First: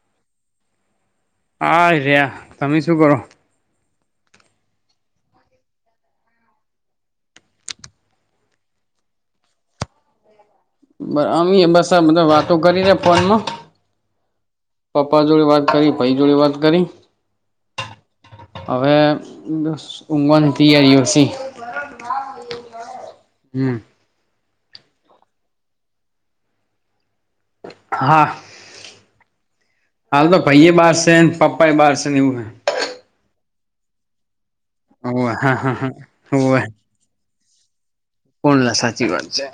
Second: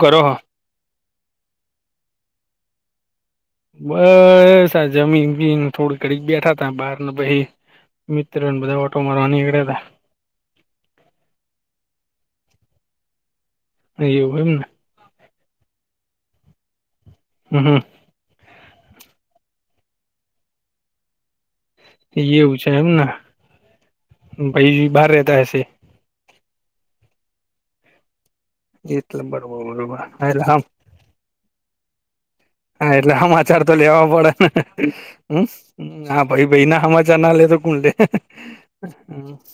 કરો હ આર્યા તમે શું કરો? બસ આ જમી ને [unintelligible] થોડી ઘડીક બેઠા તા બહાર ને પહી મિત્ર બધા ઓટો મારવા નિકળ્યતા અમેય બસ આ બધા વાતો કરી રયા ફોનમાં એવું હોય એમ ને પપ્પા જોડે વાત કરી ભાઈ જોડે વાત કરી હમ હમ. અવે બસ ઊંઘવાની તૈયારી ઓછી એવું છે, એમને ભાઈ બહાર રહેતા હશે હા એટલે બરોબર બરોબર હાલ હા તો એટલે આમ ભાઈ એ બાર છે, ને પપ પાએ બહાર સે ને એવું હે હા એટલે હમાચાર તો લેવા પડે ને હોવે હમ હા હા ભાઈ હોવે ભાઈના સમાચારના લે તો કોણ લે? કોણ લે સાચી વાત છે,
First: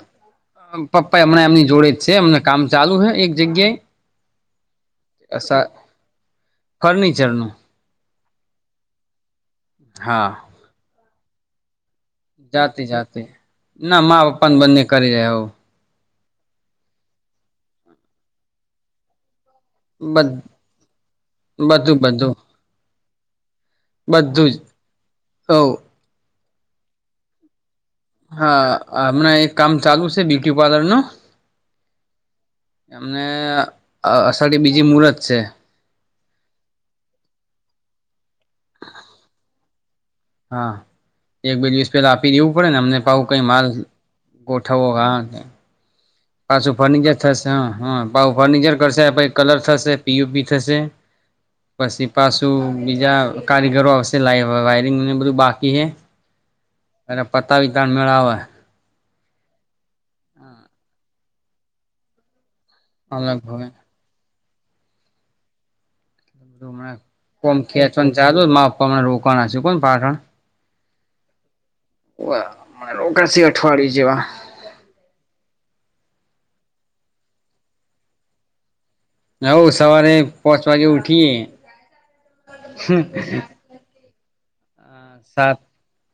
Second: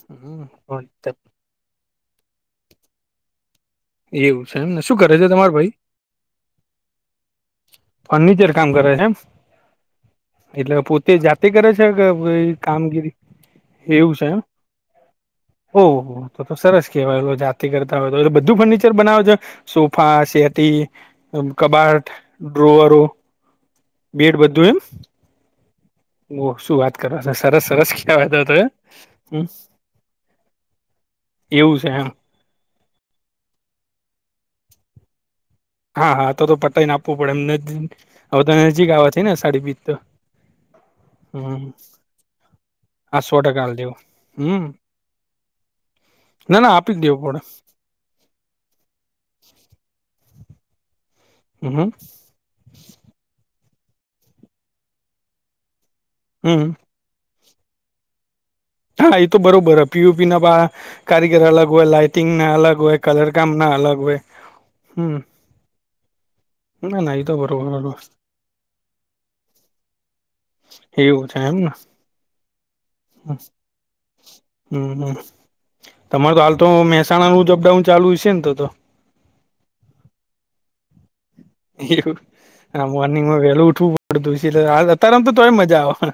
પપ્પા એ હમણાં એમની જોડે જ છે, એમને કામ ચાલુ હૈ એક જગ્યાએ એવું છે, એમને શું કરે છે, તમાર ભઈ? ફર્નિચર નું ફર્નિચર કામ કરે છે, એમ હા. એટલે પુ તે જાતે કરે છે, કે કોઈ જાતે કામગીરી જાતે ના એવું મા છે, એમ પપ્પાને બંને કરી રહ્યા હો ઓહ તો તો સરસ કેહેવાય જાતિ કરતા હોય તો એલે બધું ફર્નિચર બનાવે છે. સોફા, શેતી, બધું કબાટ, બધું ડ્રોઅરો બેડ બધું ઓ એમ ઓ શું વાત કરવા સરસ સરસ કહેવાય તો તો હા હમણાં હમ એક કામ ચાલુ છે, બયુટી પાર્લર નું એવું છે એમ એમને અષાઢી બીજી મુર્ત છે. હા હા તો પટાઈને આપવું પડે એમ નજીક આવવાથી ને સાડી બીજ તો હા એક હમ બે દિવસ પેલા આપી દેવું પડે ને અમને આ પાવું સો કઈ ટકા માલ હાલ દેવું હમ ગોઠવો હા ના ના પાછું આપી જ ફર્નિચર દેવું પડે થશે હ. હ પાવ ફર્નિચર કરશે પછ કલર થશે પીયુપી થશે હમ પછી પાસ તો બીજા કારીગરો આવશે લાઈવ વાયરિંગને બધું બાકી હે હમ. અને પતાવી તણ મેળ આવે હા એ તો બરોબર હે પીયુપીના પણ કારીગર અલગ હોય લાાઈટિંગના અલગ હોય કલર અલગ હવે કામના અલગ હોય હમ ના ના એ તો [unintelligible] કોમ બરોબર બરોબર. ખેંચવા ને ચાલુ માપમને રોકાવાના છે, કોણ પાછણ એવું છે, એમને રોકાસી અઠવાડિ જેવા હમ હમ તમાર તો હાલ તો મહેસાણા નુ જ અપડાઉન ચાલુ છે, ને તો તો હવ સવારે પચ વાગે ઉઠીયએ એવું મોર્નિંગમાં વેલું ઉઠવું પડુ [unintelligible] થોડી સાત મજા આવે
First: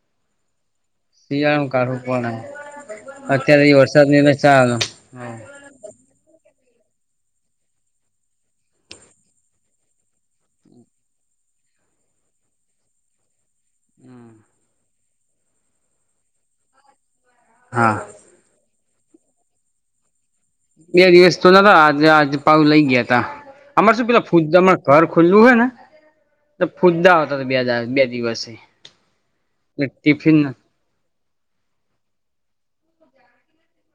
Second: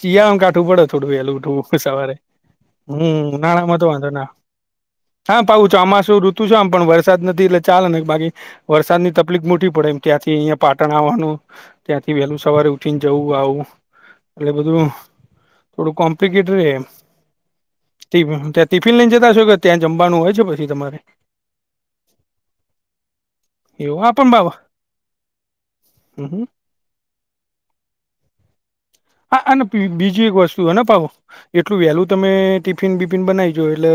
શિયા [unintelligible] કાઠું પડત થોડું વેલું શિયાળું ઉઠવુ સવારે કાઢવું પડે હમ નાણાં અત્યારે માં તો વરસાદ વાંધો ના ની ચાલ હા પાવું છો આમાં શું ઋતુ છે, આમ પણ વરસાદ નથી એટલે ચાલે ને બાકી વરસાદની તકલીફ મોટી પડે એમ ત્યાંથી અહિયા પાટણ આવવાનું ત્યાંથી વહેલું સવારે ઉઠી ને જવું આવું એટલે બધું થોડું કોમ્પ્લિકેટડ એમ હા. ત્યાં ટિફિન લઈ જતાંો કે્યાં જમવાનું હોય છે ભાય. બે દિવસ તો ન આજે આજ પાઉ લઈ ગયા ત અમાર એવું શું હા પેલા પણ ફુ બાબા ઘર ખુલ્લું હૈ ને હમ હમ. ફુદદા હતા બે બે દિવસે હા અને બીજી એક ટિફિન વસ્તુ હને પાવો. એટલું વેલું તમે ટિફિન બિફિન બનાવીજો એટલે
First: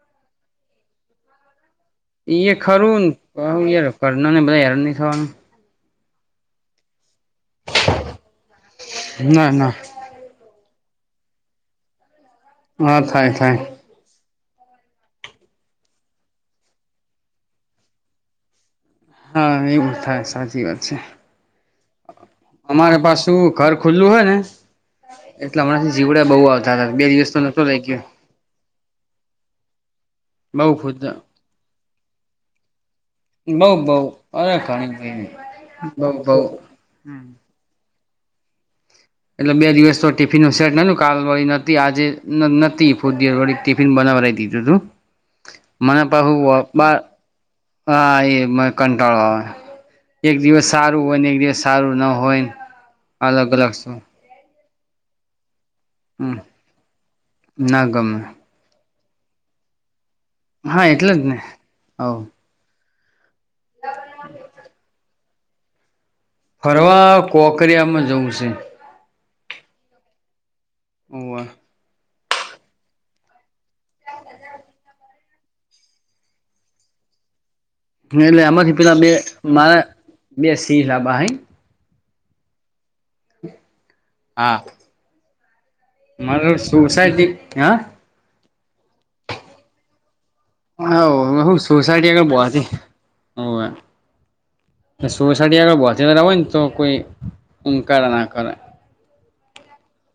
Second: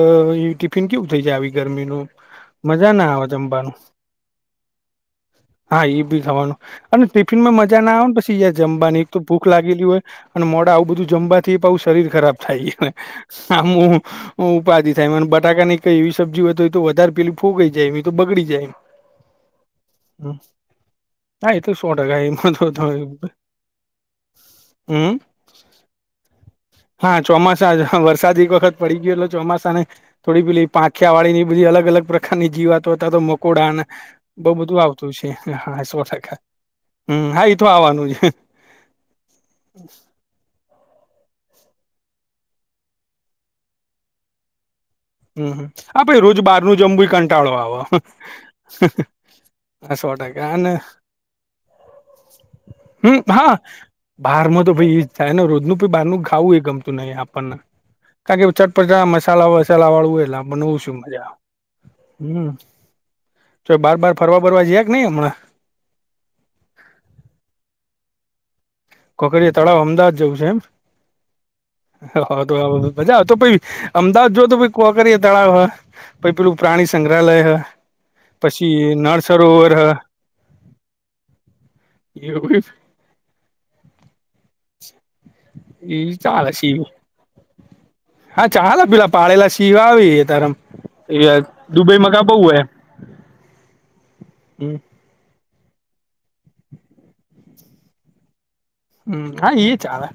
ટિફિન કેવું થઈ જાય આવી ગરમીનું. મજા ખરું ના ને આવે કહું જમવાનું યાર કરના ને બધા યાર નહી થવાનું. હા એ બી થવાનું અને ટિફિન માં મજા ના આવે ને પછી જમવાની એક તો ભૂખ ના ના લાગેલી હોય. અને મોડા આવું બધું જમવાથી શરીર ખરાબ થાયને હા થાય થાય આમું ઉપાધિ થાય એ અને બટાકા ની કઈ એવી સબ્જી હોય તો એ તો વધારે પેલી ફૂગઈ જાય એમ એ તો બગડી જાય એમ. હા એવું થાય સાચી વાત છે. ના તો સોટકા એમ. અમારે પાસે ઘર ખુલ્લું હોય ને. હમ એટલે હમણાંથી જીવડ્યા બહુ આવતા હતા બે હા દિવસ તો નતો ચોમાસા લઈ ગયો. વરસાદ એક વખત પડી ગયો એલો ચોમાસાને થોડી પેલી બઉ ખુદ પાંખિયા વાળી ની બધી અલગ અલગ પ્રકારની જી વાત તો મોકોડા બઉ બઉ બહ અરે બધું ઘણી આવતું છે બધી હ સો બઉ બઉ ટકા હ હા આવવાનું છે. એટલે બે દિવસ તો ટિફિન નું સેટ નથી કાલ તોય નથી આજે નથી ફૂળી ટિફિન બનાવા દીધું તું. હમમ મને આ ભાઈ પાહુ રોજ બારું બાર જમવું કંટાળો આવે હા એ મ કંટાળવા આવે. સો એક ટકા દિવસ અને સારું હોય ને એક દિવસ સારું ના હોયને અલગ અલગ શું બહાર તો ભ એ જ થાય ને રોજનું બારનું હમ ખાવું એ ગમતું નહી આપણને ના ગમે કારણ કે ટા મસાલા વસાલા વાળું હો એટલે બનાવું હા છું એટલે જ મજા ને હવ હમ. તો બાર બાર ફરવા બરવા જયાક નહી હમણાં. ફરવા કોકરિયામાં જવું છે. ખોકર તળાવ અમદાવાદ જવું છે એમ. હોવે. હ તો મજા તો પ અમદાવાદ જો તો કોકય તળાવ પ પેલું પ્રાણી સંગ્રહાલય હે. એટલે આમાંથી પેલા બે મારા બે સિંહ લબા હે. એવું છે. હ [unintelligible] હા. ઈ ચાલે મારો સિવ સોસાયટી કયા. હા ચાાલ પેલા પાળેલા સીવા આવી ત્યારે. હ હ સોસાયટીગળ બહથી હોવે. હમ સો સાટી આગળ ભતીરા હોય ને તો કોઈ ઇન્કાર ના કરે હમ હા એ ચાલે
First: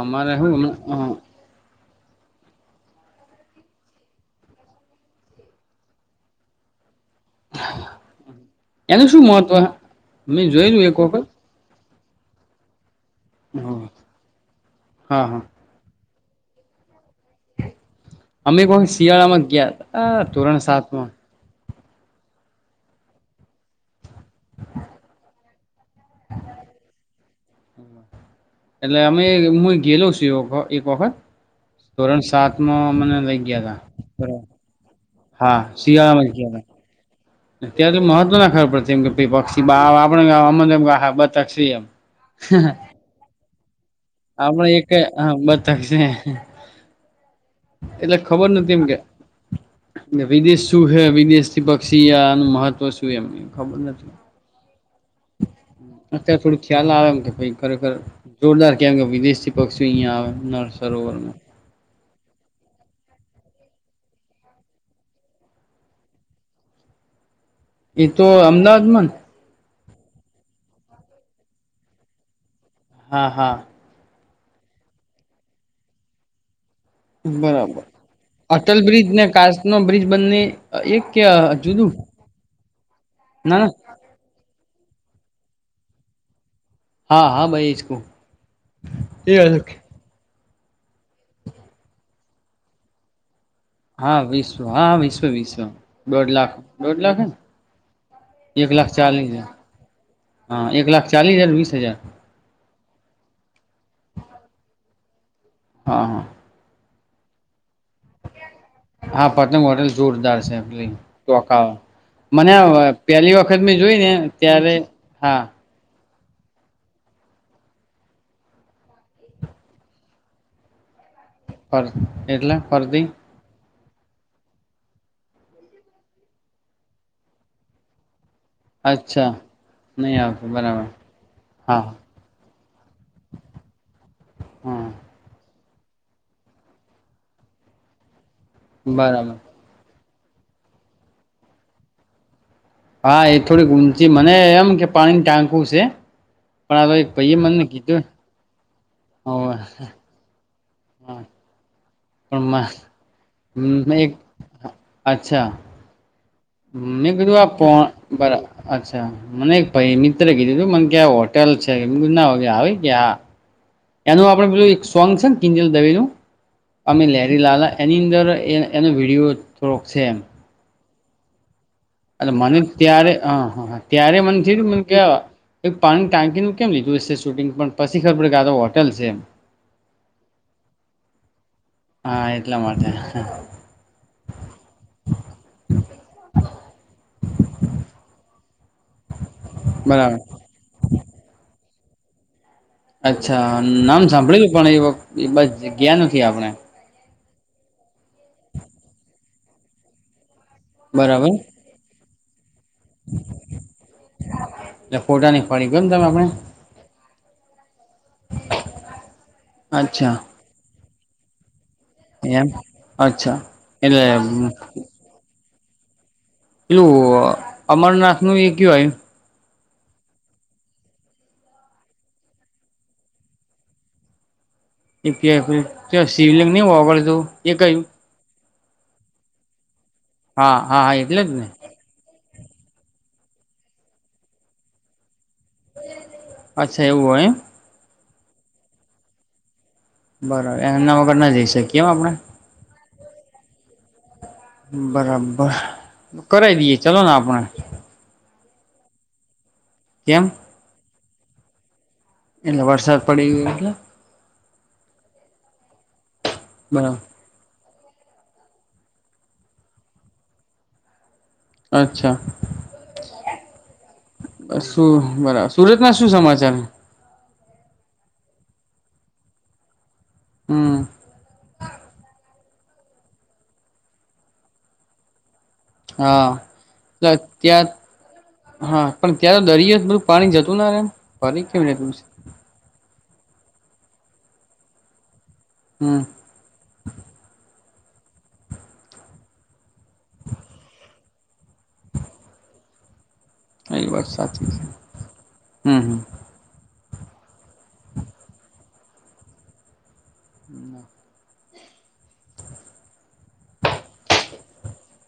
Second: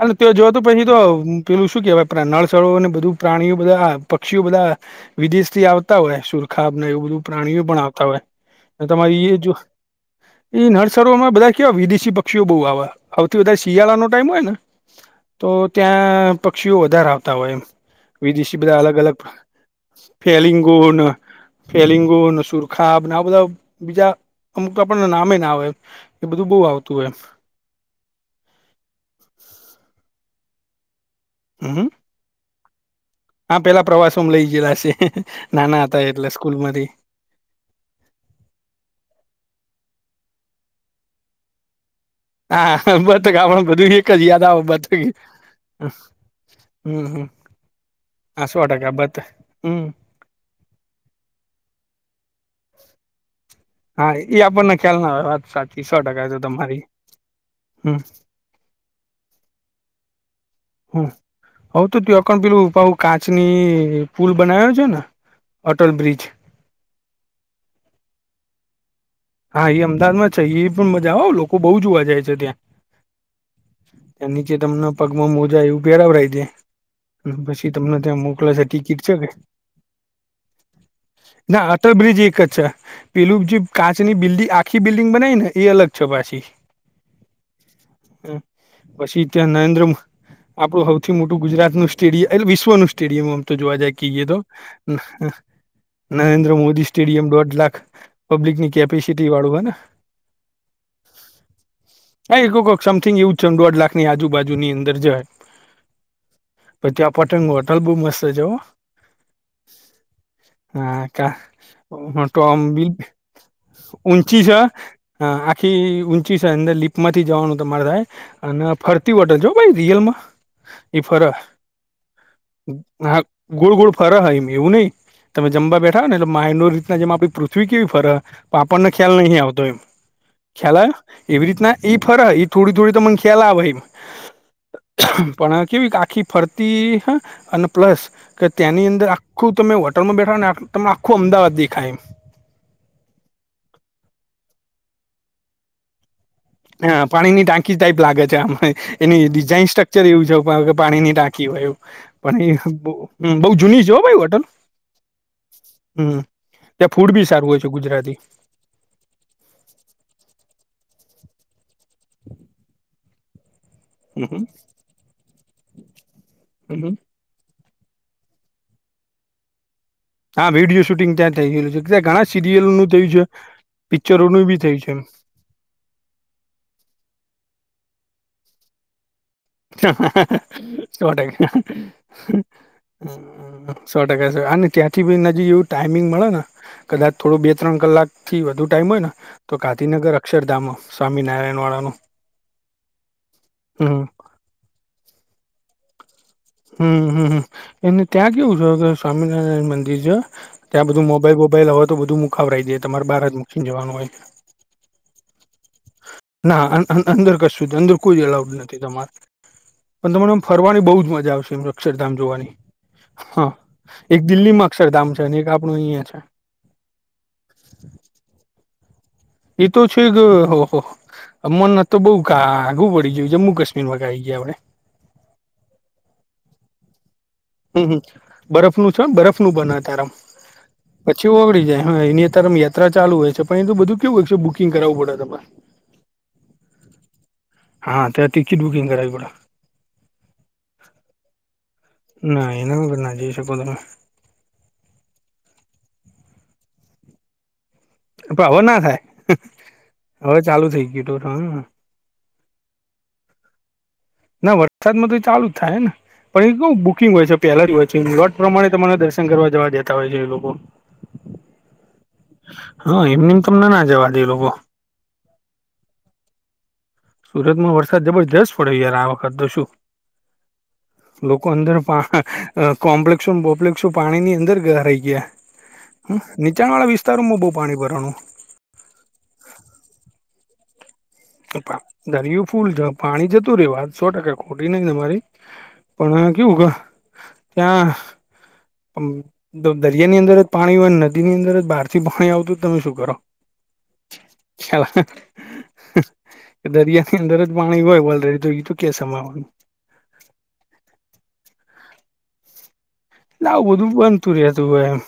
અનેટ ત અમારે જો તો હું પછી તો એનું પેલું શું કેહેવાય નળસળોને બધું પ્રાણીઓ બધા પક્ષીઓ બધા વિદેશ થી આવતા હોય સુરખાબ ને એવું બધું. પ્રાણીઓ પણ આવતા હોય શું તમારી એ મહત્વ જો મેં એ જોયેલું એક વખત નર્સરોમાં બધા. કેવા વિદેશી પક્ષીઓ બહુ આવે. આવથી વધારે શિયાળાનો ટાઈમ હોય ને, હા હા તો ત્યાં પક્ષીઓ વધારે આવતા હોય એમ વિદેશી અમે એક બધા વખત અલગ અલગ, શિયાળામાં ગયા હતા ધોરણ ફેલિંગો ન સાતમાં ફેલિંગો ન સૂરખાબ ના આવ બધા બીજા અમુક તો આપણને નામે ના આવે. એ બધું બહુ આવતું હોય. એટલે અમે મું એ ગેલો છું એ એક વખત હમ્મ ધોરણ સાત માં મને લઈ હા ગયા તા પેલા પ્રવાસોમ બરાબર લઇ ગયેલા છે. હા નાના હતા શિયાળામાં એટલે જ ગયા સ્કૂલમાંથી. ત્યારે તો મહત્વ ના ખબર પડતી, એમ કે ભઇ પક્ષી બાર આવે, આપણને ગમ એમ કે હા, બતક છે, એમ. હા, બતક આપણ બધું એક જ યાદ આવે, આપણે એક બતક. હા બતક છે હમ્મ, હમ્મ. એટલે હા, ખબર સો નથી એમ કે ટકા બતક. હમ્મ. વિદેશ શું છે? વિદેશથી પક્ષી આવે, એનું મહત્ત્વ શું એમનું? ખબર નથી. હા એ આપણને ખ્યાલ ના આવે વાત સાચી સો ટકા તો અત્યારે થોડું તમારી ખ્યાલ આવે એમ કે ભાઈ ખરેખર હમ જોરદાર, કેમ કે વિદેશથી પક્ષીઓ અહીંયા આવ નર્સ. હમ્મ. હઉ તો કેવુ અ કણ પેલું કાચની પુલ બનાયો છે ને, અટલ બ્રિજ એ તો અમદાવાદ માં ને? હા એ અમદાવાદમાં છે. એ પણ મજા આવે હોં. લોકો બહુ જોવા જાય છે ત્યાં. હા, હા. ત્યાં નીચે તમને પગમાં મોજા એવું પેરાવડાઈ દે. પછી બરાબર તમને ત્યાં મોકલે છે અટલ ટિકિટ બ્રિજ છે કે? ને કાચ નો બ્રિજ બંને એક કે ના જુદું અટલ બ્રિજ એક જ છે. પેલું જે ના ના કાચ ની બિલ્ડી આખી બિલ્ડિંગ બનાઈને, એ અલગ છે પાછી. હા હા ભાઈ એજ કવ અં, પછી એ ત્યાં અલગ નરેન્દ્ર મો આપણું હૌથી મોટું ગુજરાતનું સ્ટેડિય, એટલે વિશ્વનું સ્ટેડિયમ અમ. તો જોવા જાય હા કઈએ તો. વિશ્વ હા વિશ્વ વિશ્વ દોઢ લાખ નરેન્દ્ર મોદી દોઢ લાખ હે સ્ટેડિયમ દોઢ લાખ ને પબ્લિકની એક લાખ કેપ ચાલીસ હજાર. હા, એક લાખ ચાલીસ હજાર, વીસ હજાર? હા, એ કોક સમથિંગ એવું જ છે. દોઢ લાખની આજુબાજુની અંદર જવાય. હા હા. પછ ત્યાં પટંગ હોટલ બહુ મસ્ત છે હો! હા, પતંગ હોટેલ જોરદાર છે એમ. પેલી હા ટોકા. હા તો મને આમ અ બિલ પેલી વખત ની જોઈ ને ઊંચી છે ત્યારે જ હા આખી ઊંચી છે અંદર લીપમાંથી જવાનું તમારે થાય, અને ફરતી હોટલ છે હો ભાઈ રિયલ માં. ઈ ફર. ફર એટલે ફરતી? ગોળ ગોળ ફર હ ઈ. એવું નહીં. તમે જમવા બેઠા હોયને, એટલે માઈનોર રીતના જેમ આપણી પૃથ્વી કેવી ફર હ પણ આપણને ખ્યાલ નહીં આવતો એમ. નહીં આવતો. ખ્યાલ આયો? એવી રીતના ઈ ફર હ. ઈ થોડી થોડી તમન ખ્યાલ આવે હ. હમ્મ. પણ કેવી કે, આખી ફરતી હં, અને પ્લસ કે ત્યાંની અંદર બરાબર આખું તમે હોટલમાં બેઠા હોય ને, તમ આખું અમદાવાદ દેખાય. હા, એ થોડી ઊંચી. મને એમ કે પાણીનું ટાંકુ છે. પણ હવે હા, એક ભાઈએ પાણીની મને ટાંકી ટાઈપ કીધું લાગે છે આમ, હં. એની ડિઝાઇન સ્ટ્રક્ચર એવું છે કે પાણીની ટાંકી હોય આવું પણ એ બઉ જૂની પણ છે હો એક પાહિ હોટલ ત્યાં મે ફૂડ બી કીધું સારું આ હોય છે પો ગુજરાતી બરા અચ્છા મને એક ભઈ મિત્ર કીધું તું કે મને કે આ હોટ હોટલ છે મેં કીધું ના હોય કે હાવી કે હા હમ એનું હમ આપડે પેલું એક સોંગ છે ને કિંજલ દવે નું હમ હમ. અમે લેરી લાલા એની અંદર એન એનો વિડીયો થોડોક છે એમ હા વિડીયો શૂટિંગ ત્યાં થઇ ગયલું છે ત્યાં ઘણા એટલે મને સિરિયલોનું થયું ત્યારે છે હ હા ત્યારે મને પિક્ચરોનું બી થયું મને કે છે. એક પાણીની ટાંકીનું કેમ લીધું છે શૂટિંગ પણ પછી ખબર પડી કે આતો હોટલ છે એમ [unintelligible] સો ટકા હમ, હા એટલા માટે સો ટકા છે અને ત્યાંથી બીજી એવું ટાઈમિંગ મળે ને કદાચ થોડું બે ત્રણ કલાક થી વધુ ટાઈમ હોય ને તો બરાબર ગાંધીનગર અક્ષરધામ હ સ્વામી નારાયણવાળાનું અચ્છા નામ સાંભળીલું પણ એ બાજ ગ્યા નથી આપણે હમ્મ હમ્મ એને ત્યાં કેવું છે કે સ્વામિનારાયણ મંદિર છે. ત્યાં બધું બરાબર મોબાઈલ બોબાઈલ હોય તો બધું મુકાવરાઈ દે તમારે બધું બાર જ મૂકીને જવાનું હોય ફોટા ની પાડી કો એમ [unintelligible] ના અંદર કશું જ અંદર કોઈ એલાઉડ નથી પણ અચ્છા તમારે ફરવાની બઉ જ મજા આવશે એમ અક્ષરધામ એમ જોવાની અચ્છા હા એક એટલે દિલ્હીમાં અક્ષરધામ અને એક આપણું અહીંયા છે. પેલું અમરનાથ નું એ ક્યો આયુ એ તો છે ક હોહ અમરનાથ તો બઉ આગું પડી ગયું જમ્મુ કશમીર માં આઈ ગયા આપણે [unintelligible] ત્યાં શિવલિંગ નહી ઓગળતું એ કયું હમ્મ હમ્મ બરફ નું છ બરફ નું બને આકાર હા હા હા એટલે જ પછી ને ઓગળી જાય હ [unintelligible] યાત્રા ચાલુ હોય છે પણ એ તો બધું કેવું હોય છે બુકિંગ કરાવવું પડે તમારે અચ્છા એવું હોય એમ હા ત્યાં તિકીટ બુકિંગ કરાવવી પડે બરાબર એમના વગર ના જઈ શકીએ એમ આપડે ના એના વગર ના જઈ શકો તમે બરાબર કરાઈ દઈએ ચલો ને આપણે પણ હવે ના થાય કેમ હવે ચાલુ થઇ ગયું તો [unintelligible] એટલે વરસાદ પડી ગયું એટલે ના વરસાદમાં તો ચાલુ જ થાહેન પણ એ કેવું બરાબર બુકિંગ હોય છે. પેલા જ હોય છે યુવાટ પ્રમાણે તમારે દર્શન કરવા જવા દેતા હોય છે એ લોકો અચ્છા હા એમને એમ તમને ના જવા દે એ લોકો બસ શું બરાબર સુરતમાં શું સમાચાર સુરતમાં વરસાદ જબરજસ્ત પડ્યો યાર આ વખત તો શું હમ લોકો અંદર પા અ કોમ્પ્લેક્ષો બોપ્લેક્ષસો પાણીની અંદર ઘરાઈ ગયા હમ હા નીચાણ વાળા વિસ્તારોમાં બહુ ત્યાં પાણી ભરાણું હા પણ ત્યારે દરિયો બધું પાણી જતું ન રે ફરી કેમ રહેતું દરિયું ફૂલ પાણી જતું રે વાત સો ટકા ખોટી નહી તમારી હમ પણ કેવું ક ત્યાં આમ દ દરિયા ની અંદર જ પાણી હોય નદીની અંદર જ બારથી પાણી આવતું તમે શું કરો એ વાત સાચી છે ખ્યાલ હમ હમ દરિયા ની અંદર જ પાણી હોય વલરે તો તો કે સમાવાનું ના આવું બધું બનતું રે તું હોય એમ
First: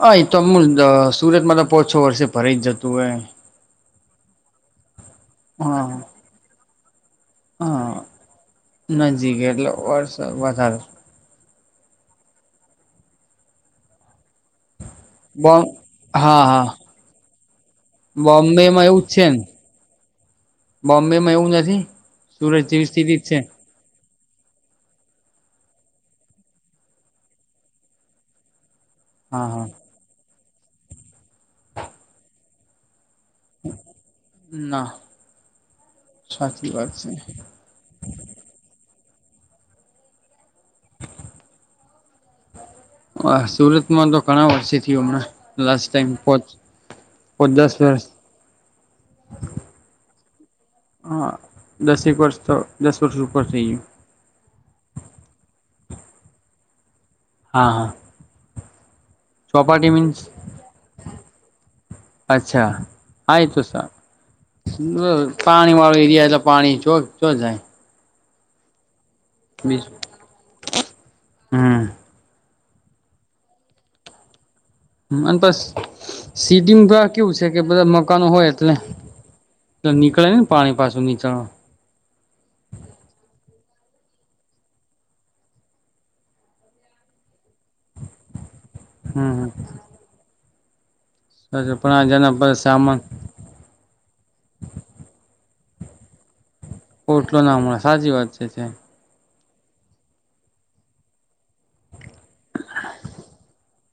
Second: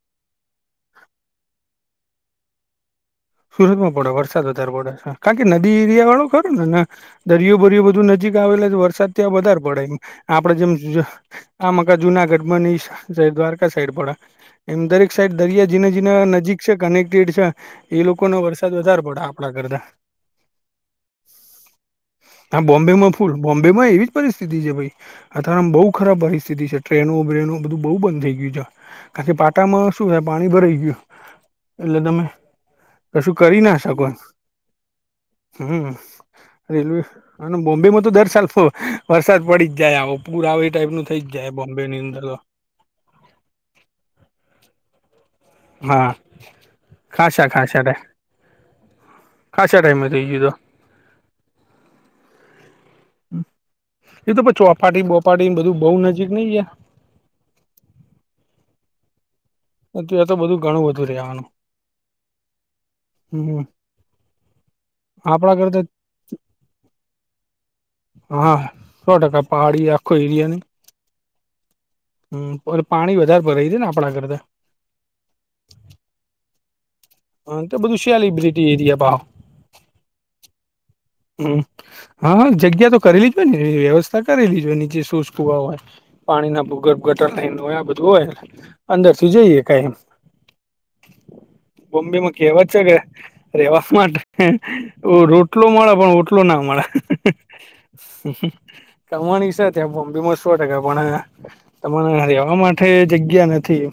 હા એ તો અમુલ અહ સુરતમાં તો પાંચ છ વર્ષે ભરાઈ જ જતું હોય સુરત માં પડે વરસાદ વધારે પડે કારણ કે નદી હા એરિયા વાળું ખરું ન ને દરિયો ભરિયો હા બધું નજીક આવેલા વરસાદ ત્યાં નજીક વધારે એટલે પડે વર્ષ આપડે જેમ વધારે જ આમ આખા જુનાગઢમાં ને ઈ સાઇડ દ્વારકા સાઈડ પડે એમ દરેક એક સાઈડ બો દરિયા જીને જીને હા નજીક હા છે કનેક્ટેડ છે એ લોકો ને બોમ્બે વરસાદ માં એવું વધારે જ છે પડે ને આપણા કરતા બોમ્બે માં એવું નથી હા સુરત જેવી બોમ્બેમાં સ્થિતિ જ ફૂલ છે બોમ્બેમાં એવી જ પરિસ્થિતિ છે ભાઈ અથ્યારે આમ બહુ ખરાબ પરિસ્થિતિ છે ટ્રેનો બ્રેનો બધું બહુ બંધ થઇ ગયું છે ખાલી હા હા પાટામાં શું હે પાણી ભરાઈ ગયું એટલે તમે કશું કરી ના શકો એમ ના હમ્મ સાચી વાત રેલવે છે આનમ બોમ્બે માં તો દર સાલ ફ વરસાદ પડી જ જાય આવ પુર આવે એ ટાઈપ નું થઈ જાય બોમ્બે ની અંદર તો હા સુરતમાં તો ઘણા વર્ષે થયું હમણાં લાસ્ટ હા ટાઈમ પોચ ખાસા પોચ દસ ખાસા ટાઈમ વર્ષ ખાસા ટાઈમમાં થઈ ગયું તું હા દસ એક વર્ષ તો દસ વર્ષ ઉપ ઉપર થઈ ગયું એ તો પછું ચોપાટી બોપાટીન બધું બહુ નજીક નહી ગયા હા હા ચોપાટી એતો મીન્સ એ તો બધું ઘણું બધુ રેવાનું અચ્છા હા એ તો હમ સારું આપડા પાણી કરતા વાળું એરિયા એટલે પાણી ચો જો જાય હા સો ટકા પહાડી બીજું આખો એરિયા ની હમ હમ્મ પણ પાણી વધારે ભરાય છે ને આપણા કરતા મન પસ [unintelligible] કેવું છે કે તો બધા બધું મકાનો હોય સેલિબ્રિટી એટલે એરિયા ભાવ નીકળે ને પાણી પાછું નીચળવા હમ હા હા જગ્યા તો કરી લી જ હોય ને વ્યવસ્થા કરીલી જ હોય નીચે સોશક વાવા પાણી ના ભૂગર્ભ ગટર લાઈન હોય આ બધું હોય અંદર સુધી હમ જોઈ હકાય એમ પણ બોમ્બેમાં જેના કહેવત છે કે સામાન રેવા માટે રોટલો મળે પણ ઓટલો ના મળે ઓટલો ના મળે સાચી વાત છે છે કમાણી છે ત્યાં બોમ્બેમાં સો ટકા પણ હવે આ તમારે અહીંયા રહેવા માટે જગ્યા નથી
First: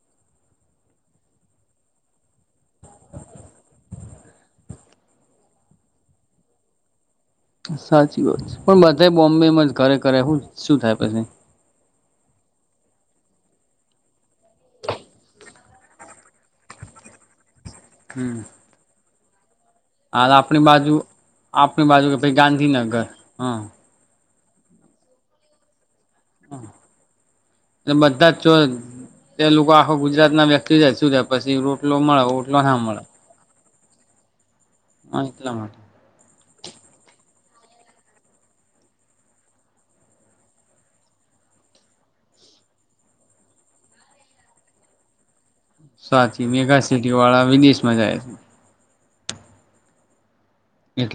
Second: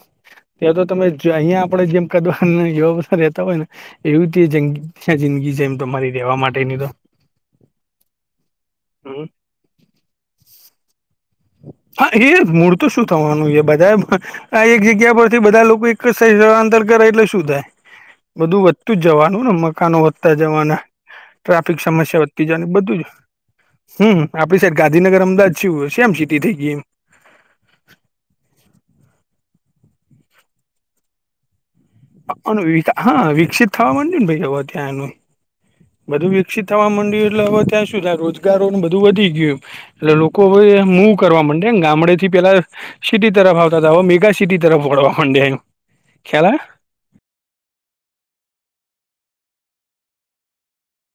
ત્યાં તો તમે અહિયાં આપડે જેમ કે દ્વા અને એવા બધા રહેતા હોય ને એવી તે જિંદ જિંદગી જેમ તમારી રહેેવા માટેની તો સાચી વાત છે પણ બધાઈ હમ બોમ્બે માં જ ઘરે ઘરે હું શું થાય પછી હા એ મૂળ તો શું થવાનું એ બધાઈ આ એક જગ્યા પરથી બધા લોકો એક જ સ્થળાંતર કરે એટલે શું થાય હમ બધું વધતુ જ જવાનું મ કાનો હાલ વધતા જવાના આપણી અને બાજુ ટ્રાફિક આપણી બાજુ કે સમસ્યા ભાઈ વધતી જવાની બધું જ ગાંધીનગર હા હમ્મ. હમ્મ. આપડી સાઈડ ગાંધીનગર અમદાવાદ ચેવું હન સેમ સિટી થઇ ગઈ ઇમ. એ બધા જ ચ્યો એ લોકો આખો ગુજરાતના વ્યક્તિ જાય શું જા પછી રો અન વિકા હન વિકસિત થાવા માંડયુ ને ભાઈ ત્યાં એનું. લા બધું વિકસિત થવા મંડ્યું એટલે હવે ત્યાં શું થાય રોજગારોને બધું વધી ગ્યું. એટલે લોકો હવે મૂવ કરવા મંડ્યા ન ગામડેથી પેલા સિટી તરફ આવતા હતા હવ મેગા સિટી તરફ વળવા મંડ્યા એ. સાચી મેગાસિટીઓવાળા વિદેશમાં જાય છે. એટલે